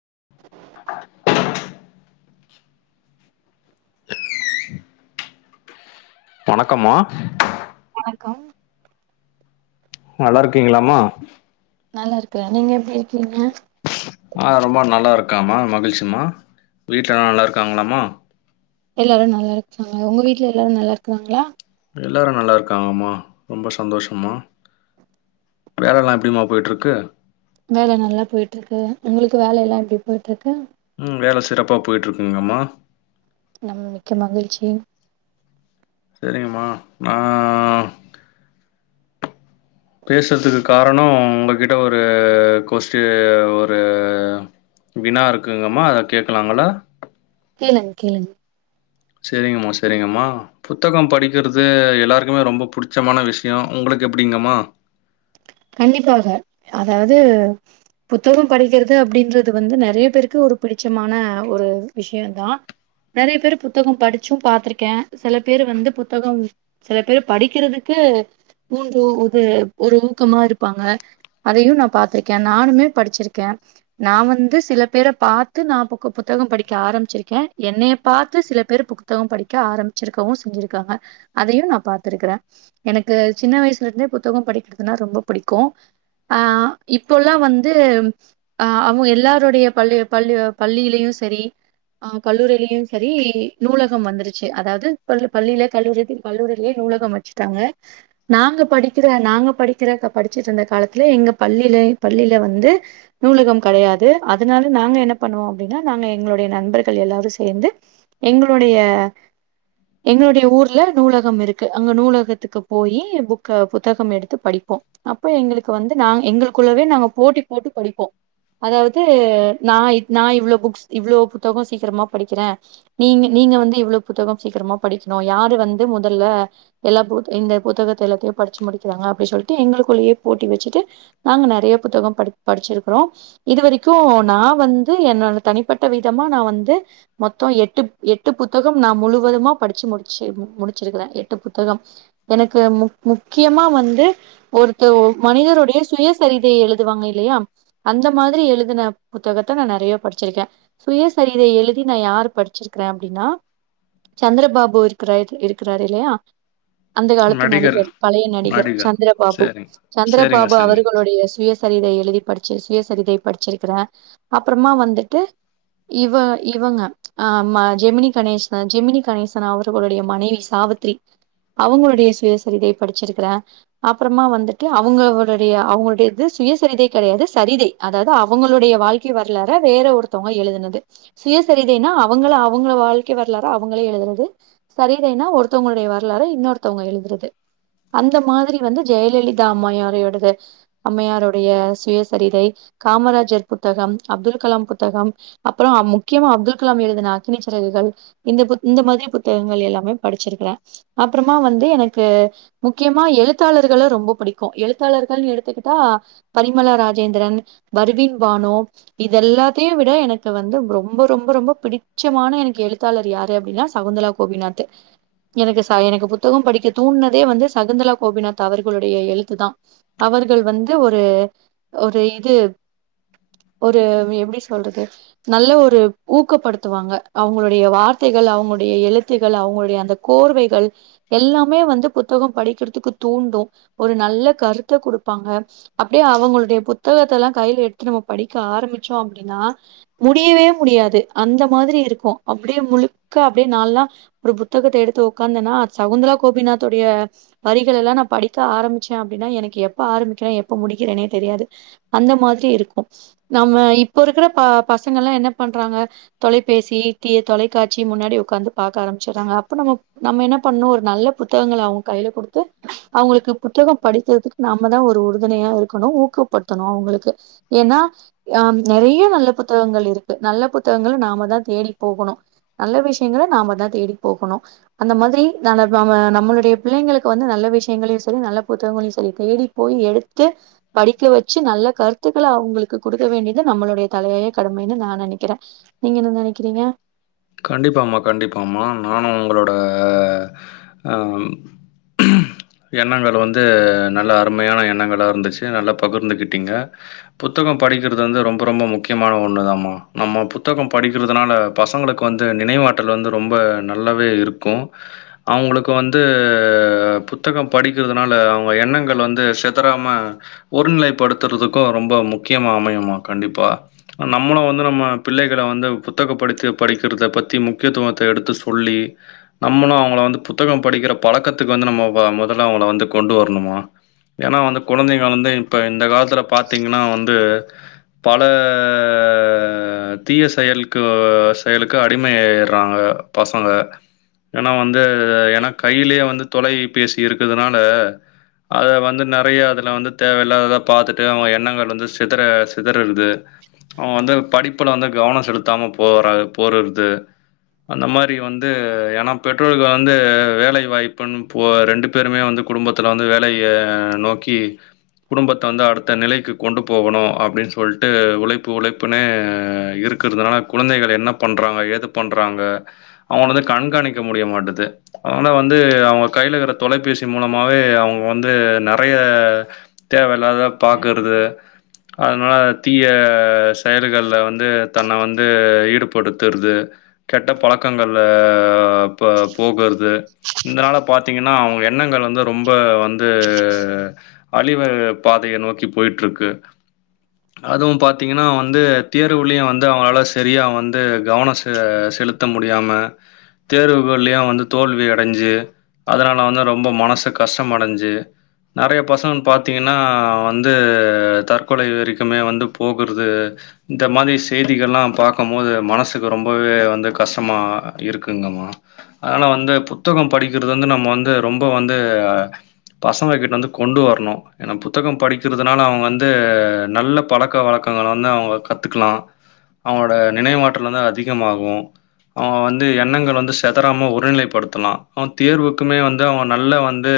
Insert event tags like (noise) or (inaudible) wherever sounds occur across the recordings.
(inaudible) (inaudible) வணக்கம்மா வணக்கம் நல்லா இருக்கீங்களாம்மா நல்லா இருக்கற நீங்க எப்பிடி இருக்கீங்க ஆ ரொம்ப நல்லா இருக்கம்மா மகிழ்ச்சிமா வீட்ட எல்லா நல்லா இருக்காங்களாமா எல்லாரு நல்லா இருக்காங்க உங்க வீட்ல எல்லாரு நல்லா இருக்கிறாங்களா எல்லாரு நல்லா இருக்காங்கம்மா ரொம்ப சந்தோஷம்மா வேலை எல்லா எப்படிம்மா போய்ட்டு இருக்கு வேலை நல்லா போயிட்டு இருக்கு உங்களுக்கு வேலை எல்லா எப்படி போயிட்டு இருக்கு உம் வேல சிறப்பா போயிட்டு இருக்குங்கம்மா நம்ம மிக்க மகிழ்ச்சி சேரிங்கம்மா நா பேசுறதுக்கு காரணோ உங்கிட்ட ஒரு கொஸ்ட்டி ஒரு வினா இருக்குங்கம்மா அத கேட்கலாங்களா கேளுங்க கேளுங்க சேரிங்கம்மா சேரிங்கம்மா புத்தகம் படிக்கிறது எல்லாருக்குமே ரொம்ப பிடிச்சமான விஷியோ உங்களுக்கு அப்பிடிங்கம்மா கண்டிப்பாக அதாவது புத்தகம் படிக்கிறது அப்படின்றது வந்து நறைய பேருக்கு ஒரு பிடிச்சமான ஒரு விஷியம் தா நறைய பேர் புத்தகம் படிச்சு பாத்திருக்கே சில பேர் வந்து புத்தகம் சில பேரு படிக்கிறதுக்கு ஊன்று இது ஒரு ஊக்கமா இருப்பாங்க அதையு நா பாத்திருக்கே நானுமே படிச்சிருக்கே நா வந்து சில பேரை பாத்து நா புக் புத்தகம் படிக்க ஆரம்பிச்சிருக்கே என்னைய பாத்து சில பேர் புக் புத்தகம் படிக்க ஆரம்பிச்சிருக்கவு செஞ்சிருக்காங்க அதையு நா பாத்திருக்கிறே எனக்கு சின்ன வயசுல இருந்தே புத்தகம் படிக்கிறதுனா ரொம்போ புடிக்கு ஆ இப்போலா வந்து அ அவங்க எல்லாருடைய பள்ளி பள்ளி பள்ளியிலையு சேரி ஆ கல்லூரியிலையு சேரி நூலகம் வந்துருச்சு அதாவது பள்ளியில கல்லூரி கல்லூரியிலேயே நூலகம் வந்து சிட்டாங்க நாங்க படிக்கிற நாங்க படிக்கி திறக்க படிச்சுட்டு இருந்த காலத்துல எங்க பள்ளியிலே பள்ளியில வந்து நூலகம் கெடையாது அதனால நாங்க என்ன பண்ணுவோ அப்படின்னா நாங்க எங்களுடைய நண்பர்கள் எல்லாரு சேந்து எங்களுடைய என்னுடைய ஊர்ல நூலகம் இருக்கு அங்க நூலகத்துக்கு போய் புக்க புத்தகம் எடுத்து படிப் போ அப்ப எங்களுக்கு வந்து நாங்க எங்களுக்குள்ளவே நாங்க போட்டி போட்டு படிப்போ அதாவது நா நா இவ்வளோ புக்ஸ் இவ்வளோ புத்தகோ சீக்கிரமா படிக்கிறே நீங்க நீங்க வந்து இவ்வளோ புத்தகம் சீக்கிரமா படிக்கணு யாரு வந்து முதல எல்லா புக் இந்த புத்தகத்த எல்லாத்தையு படிச்சு முடிக்கிறாங்க அப்படி சொல்லிட்டு எங்களுக்குள்ளேயே போட்டி வெச்சிட்டு நாங்க நறைய புத்தகோ படிச் படிச்சிருக்குரோ இது வரைக்கு நா வந்து என்னோட தனிப்பட்ட விதமா நா வந்து மொத்தோ எட்டு எட்டு புத்தகம் நா முழுவதுமா படிச்சு முடிச்சு முடிச்சிருக்கிறே எட்டு புத்தகம் எனக்கு முக் முக்கியமா வந்து ஒருத்த மனிதருடைய சுய சரிதையை எழுதுவாங்க இல்லையா அந்த மாதிரி எழுதின புத்தகத்தை நா நெறைய படிச்சிருக்கே சுயசரிதை எழுதி நா யாரு படிச்சிருக்கிறே அப்படின்னா சந்திரபாபு இருக்கிற இருக்கிறாரு இல்லையா அந்த காலத்து நடிகர் பழைய நடிகர் சந்திரபாபு சரிங்க. சரிங்க, சந்திரபாபு சரிங்க. அவர்கள் டைய சுயசரிதை எழுதி படிச்சு சுயசரிதை படிச்சிருக்கிறே அப்புறமா வந்துட்டு இவ இவங்க ஆமா ஜெமினி கணேசன் ஜெமினி கணேசன் அவர்களுடைய மனைவி சாவித்திரி அவங்களுடைய சுயசரிதை படிச்சிருக்கறே அப்புறமா வந்துட்டு அவங்களுடைய அவங்களுடைய இது சுயசரிதை கெடையாது சரிதை அதாவது அவங்களுடைய வாழ்க்கை கி வரலற வேற ஒருத்தவங்க எழுதுனது சுயசரிதன்னா அவங்கள அவங்கள வாழ்க்க வரலாற அவங்களே எழுதுறது சரி தய்னா ஒருத்தவங்களுடைய வரலாரா இன்னொருத்தவங்க எழுதுறது அந்த மாதரி வந்து ஜெயலலிதா அம்மையாரோடது அம்மையாருடைய சுயசரிதை காமராஜர் புத்தகம் அப்துல் கலாம் புத்தகம் அப்புற முக்கியமா அப்துல் கலாம் எழுதுன அக்னி சிரகுகள் இந்த பு இந்த மாரி புத்தகங்கள் எல்லாமே படிச்சிருக்கற அப்புறமா வந்து எனக்கு முக்கியமா எழுத் எழுத்தாளர்கள ரொம்ப பிடிக்கு எழுத்தாளர் எடுத்துக்கிட்டா பரிமலா ராஜேந்திரன் பர்வின் பானு இத எல்லாத்தையு விட எனக்கு வந்து ரொம்ப ரொம்ப ரொம்ப பிடிச்சமான எழுத்தாளர் யாரு அப்டின்னா சகுந்தலா கோபிநாத் எனக்கு எனக்கு புத்தக படிக்க தோணுனதே வந்து சகுந்தலா கோபிநாத் அவர்களுடைய எழுத்துதா அவர்கள் வந்து ஒரு ஒரு இது ஒரு எப்டி சொல்றது நல்ல ஒரு ஊக்கப்படுத்துவாங்க அவங்களுடைய வார்த்தைகள் அவங்களுடைய எழுத்துகள் அவங்களுடைய அந்த கோர்வைகள் எல்லாமே வந்து புத்தக படிக்கிறதுக்கு தூண்டு ஒரு நல்ல கருத்த கொடுப்பாங்க அப்டியே அவங்களுடைய புத்தகத்த எல்லா கையில எடுத்து நம்ம படிக்க ஆரம்பிச்சோ அப்டின்னா முடியவே முடியாது அந்த மாரி இருக்கு அப்டியே முழுக்க அப்டியே நால்லா ஒரு புத்தகத்த எடுத்து உட்க்காந்தேன்னா சகுந்தலா கோபிநாத்தோடைய எல்லா நா படிக்க ஆரம்பிச்சே அப்டின்னா எனக்கு எப்ப ஆரம்பிக்கிறே எப்ப முடிக்கிறே நெ தெரியாது அந்த மாரி இருக்கு நம்ம இப்ப இருக்கிற ப பசங்க எல்லா என்ன பண்றாங்க தொலைபேசி தீ தொலைக்காட்சி முன்னாடி உட்காந்து பார்க்க ஆரம்பிச்சடுறாங்க அப்ப நம்ம நம்ம என்ன பண்ணு ஒரு நல்ல புத்தகங்கள் அவ்ங்க கையில கொடுத்து அவங்களுக்கு புத்தகம் படித்ததுக்கு நாம தா ஒரு உறுதுணையா இருக்கணு ஊக்க படுத்தனும் அவங்களுக்கு ஏன்னா ஆ நிறைய நல்ல புத்தகங்கள் இருக்கு நல்ல புத்தகங்கள் நாம தா தேடி போகணு நல்ல விஷயங்கள நாம தா தேடி போகணு அந்த மாரி ந நம்மளுடைய பிள்ளைங்களுக்கு வந்து நல்ல விஷயங்களையு சரி நல்ல புத்தகங்களையு சரி தேடி போய் எடுத்து படிக்க வச்சு நல்ல கருத்துக்கள அவங்களுக்கு கொடுக்க வேண்டியது நம்மளுடைய தலையாயே கடமைன்னு நா நினைக்கிறே நீங்க என்ன நினைக்கிறீங்க கண்டிப்பாம்மா கண்டிப்பாம்மா நானு உங்களோட ஆ ம் எண்ணங்கள் வந்து நல்ல அருமையான எண்ணங்களா இருந்துச்சு நல்லா பகிர்ந்துக்கிட்டிங்க புத்தகம் படிக்கிறது வந்து ரொம்ப ரொம்ப முக்கியமான ஒண்ணு தமா நம்ம புத்தக படிக்கிறதுனால பசங்களுக்கு வந்து நினைவாட்டல் வந்து ரொம்ப நல்லாவே இருக்கு அவங்களுக்கு வந்து புத்தக படிக்கிறதுனால அவங்க எண்ணங்கள் வந்து செதறாம ஒருநிலைப்படுத்துறதுக்கு ரொம்ப முக்கியமா அமையுமா கண்டிப்பா நம்மளு வந்து நம்ம பிள்ளைகல வந்து புத்தக படுத்து படிக்கிறத பற்றி முக்கியத்துவத்த எடுத்து சொல்லி நம்மளு அவங்கள வந்து புத்தக படிக்கிற பழக்கத்துக்கு வந்து நம்ம முதல்ல அவங்கள வந்து கொண்டு வரணுமா ஏன்னா வந்து குழந்தைங்க வந்து இப்ப இந்த காலத்துல பாத்தீங்கன்னா வந்து பல தீய செயலுக்கு செயலுக்கு அடிமை ஆயிடுறாங்க பசங்க ஏனா வந்து ஏனா கைலயே வந்து தொலைபேசி இருக்கதுனால அத வந்து நெறைய அதுல வந்து தேவயில்லாததா பாத்துட்டு அவங் எண்ணங்கள் வந்து சிதற சிதறள்து அவ வந்து படிப்புல வந்து கவனோ செலுத்தாம போற போறர்து அந்த மாரி வந்து ஏன்னா பெற்றோர்கள் வந்து வேலை வாய்ப்புன்னு போ ரெண்டு பேருமே வந்து குடும்பத்துல வந்து வேலைய நோக்கி குடும்பத்த வந்து அடுத்த நிலைக்கு கொண்டு போகணு அப்டின் சொல்ட்டு உழைப்பு உழைப்புனே இருக் குறதுனால குழந்தைகள் என்ன பண்றாங்க ஏது பண்றாங்க அவங்களந்து கண்காணிக்க முடிய மாட்டுது அவுங்க வந்து அவங்க கைல இருக்ற தொலைபேசி மூலமாவே அவங்க வந்து நெறைய தேவெல்லாதத பாக்குறது அதனால தீய செயல்கள்ல வந்து தன்ன வந்து ஈடுபடுத்துறது கெட்ட பழக்கங்கள்ல போ போகறது இந்தனால பாத்தீங்கன்னா அவங்க எண்ணங்கள் வந்து ரொம்ப வந்து அழிவு பாதைய நோக்கி போயிட்ருக்கு அதுவும் பாத்தீங்கன்னா வந்து தேர்வுலயு வந்து அவங்களால சரியா வந் து கவனொ செ செலுத்த முடியாம தேர்வுகள்லுயு வந்து தோல்வி அடஞ்சு அதனால வந்து ரொம்ப மனசு கஷ்டமடஞ்சு நெறைய பசங்கள் பாத்தீங்கன்னா வந்து தற்கொலை வரைக்குமே வந்து போகுறது இந்த மாதி செய்திகள்லா பாக்கம் மோது மனசுக்கு ரொம்பவே வந்து கஷ்டமா இருக்குங்கம்மா அதனாலா வந்து புத்தகம் படிக்கிறது வந்து நம்ம வந்து ரொம்ப வந்து பசங்ககிட்டந்து கொண்டு வரணு ஏனா புத்தகம் படிக்கிறதுனால அவங்க வந்து நல்ல பழக்கொ வழக்கங்கள வந்து அவங்க கத்துக்லா இந்த நினைவாற்றல் வந்து அதிகமாகு அவ வந்து எண்ணங்கள் வந்து செதறாம ஒருநிலைப்படுத்தலா அவன் தேர்வுக்குமே வந்து அவ நல்ல வந் ந்து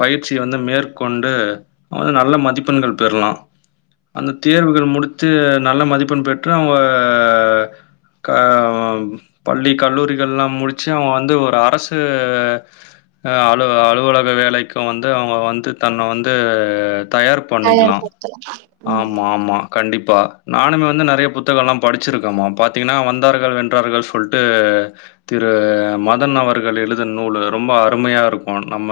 பயிற்சிய வந்து மேற்கொண்டு அவ வந்து நல்ல மதிப்பெண்கள் பெறலா அந்த தேர்வுகள் முடித்து நல்ல மதிப்பெண் பெற்று அவங்க க பள்ளி கல்லூரிகள்ல்லா முடிச்சு அவ வந்து ஒரு அரசு அ அலுவ அலுவலக வேலைக்கு வந்து அவங்க வந்து தன்ன வந்து தயார் பண்ணிக்கலா ம் ஆமா ஆமா கண்டிப்பா நானுமே வந்து நெறைய புத்தகலா படிச்சிருக்கம்மா பாத்திங்கன்னா வந்தார்கள் வென்றார்கள் சொல்ட்டு திரு மதன் அவர்கள் எழுதுன நூல ரொம்ப அருமையா இருக்கு நம்ம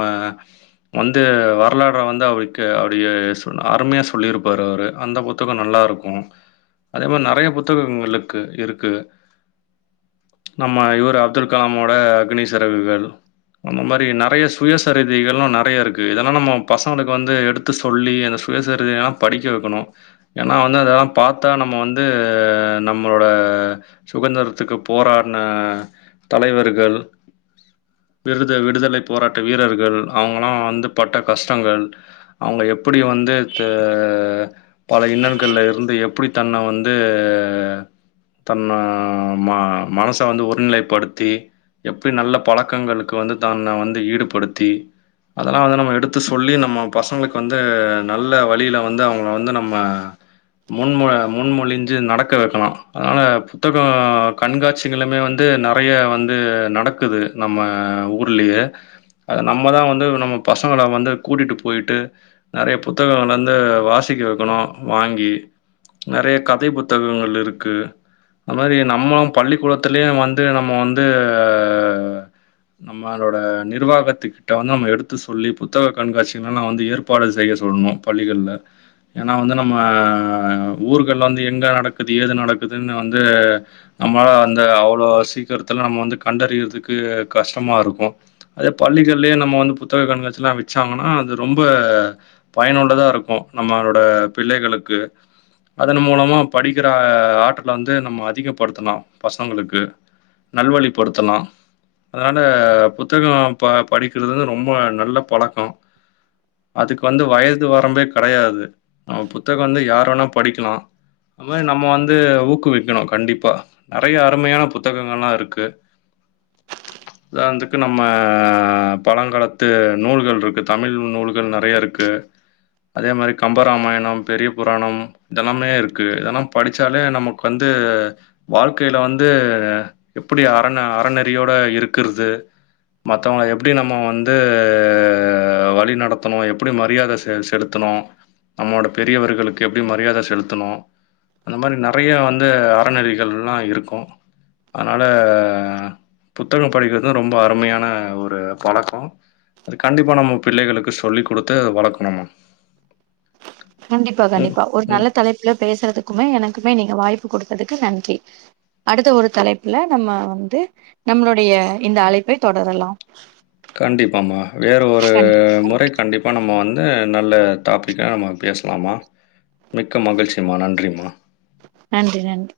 வந்து வரலாற வந்து அவிக்கே அப்டிய சொல் அருமையா சொல்லிருப்பார் அவரு அந்த புத்தகோ நல்லாருக் கு அதே மாரி நெறைய புத்தகங்களுக்கு இருக்கு நம்ம இவர் அப்துல் கலாமோட அக்னி சிறகுகள் அந்த மாரி நெறைய சுயசரிதைகள்லா நெறைய இருக்கு இதெல்லா நம்ம பசங்களுக்கு வந்து எடுத் து சொல்லி அந்த சுயசரிதயெல்லா படிக்க வக்கணு ஏனா வந்து அதெல்லா பாத்தா நம்ம வந் ந்து நம்மளோட சுகந்திரத்துக்கு போராடுன தலைவர்கள் விடுதல் விடுதலை போராட்ட வீரர்கள் அவங்கல்லா வந்து பட்ட கஷ்டங்கள் அவங்க எப்டி வந்து த பல இன்னல்கள்ல இருந்து எப்டி தன்ன வந் து தன்ன ம மனச வந்து ஒருநிலைப்படுத்தி எப்டி நல்ல பழக்கங்களுக்கு வந்து தன்ன வந்து ஈடுபடுத்தி அதெல்லா அத நம்ம எடுத்து சொல்லி நம்ம பசங்களுக்கு வந்து நல்ல வழில வந்து அவங்க வந்து நம்ம முன்ம முன்மொழி வந்து நடக்க வைக்கனும் அதனால புத்தகம் கண்காட்சிகளுமே வந்து நெறைய வந்து நடக் க்குது நம்ம ஊர்லயே அத நம்ம தா வந்து நம்ம பசங்கள வந்து கூட்டிட்டு போய்ட்டு நெறய புத்தகங்கள கொண்டு வந்து வாசிக்க வைக்கணும் வாங்கி நெறைய கதை புத்தகங்கள் இருக்கு அந்த மாரி நம்ம பள்ளிக்கூடத்துலயே வந்து நம்ம வந்து நம்மளோட நிர்வாகத்துக்கிட்ட வந்து நம்ம எடுத்து சொல்லி புத்தக கண்காட்சிகள்லா நா வந்து ஏற் ப்பாடு செய்ய சொல்லணும் பள்ளிகள்ல ஏன்னா வந்து நம்ம ஊருக் மக்கள் வந்து எங்க நடக்குது ஏது நடக்குதுன்னு வந்து நம்மளா அந்த அவ்ளோ சீக்கிரத்துல நம்ம வந்து கண்டறியதுக்கு கஷ்டமா இருக்கும் அதே பள்ளிகள்லயே நம்ம வந்து புத்தக கண்காட்சில்லா வச்சாங்கனா அது ரொம்ப பயனுள்ளதா இருக்கும் நம்மளோட பிள்ளைகளுக்கு அதன் மூலமா படிக்கிற ஆற்றல வந்து நம்ம அதிகப்படுத்தனு பசங்களுக்கு நல்வழிப்படுத்தனு அதனால புத்தகம் ப படிக்கிறது வந்து ரொம்ப நல்ல பழக்கம் அதுக்கு வந்து வயது வரம்பே கெடையாது நம்ம புத்தகம் வந்து யார் வேணா படிக்கலா அம் மாரி நம்ம வந்து ஊக்குவிக்கணும் கண்டிப்பா நெறையா அருமையான புத்தகங்கள்னா இருக்கு உதாரணத்துக்கு நம்ம பழங்காலத்து நூல்கள் இருக்கு தமிழ் நூல்கள் நெறையா இருக்கு அதே மாரி கம்பராமாயணம் பெரிய புராணம் இதெல்லாமே இருக்கு இதெல்லா படிச்சாலே நமக்கு வந்து வாழ்க்கையில வந்து எப்படி அற அறநெறியோட இருக்கறது மத்தவுங்கள எப்டி நம்ம வந்து வழி நடத்தணும் எப்டி மரியாத செ செலுத்தணும் நம்மோட பெரியவர்களுக்கு எப்டி ம மரியாத செலுத்தணும் அந்த மாரி நெறையா வந்து அறநெறிகள்லா இருக்கும் அதனால புத்தகம் படிக்கிறது ரொம்ப அருமையான ஒரு பழக்கம் அது கண்டிப்பா நம்ம பிள்ளைகளுக்கு சொல்லிக் குடுத்து அத வளக்கணுமா கண்டிப்பா ம் கண்டிப்பா ஒரு உ நல்ல தலைப்புல பேசுறதுக்குமே எனக்குமே நீங்க வாய்ப்பு குடுத்ததுக்கு நன்றி அடுத்த ஒரு தலைப்புல நம்ம வந்து நம்மளுடைய இந்த அழைப்பை தொடரலாம் கண்டிப்பாமா வேற ஒரு மொறைக் கண்டிப்பா நம்ம வந்து நல்ல டாபிக்கா நம்ம பேசலாமா மிக்க மகிழ்ச்சிமா நன்றிம்மா நன்றி நன்றி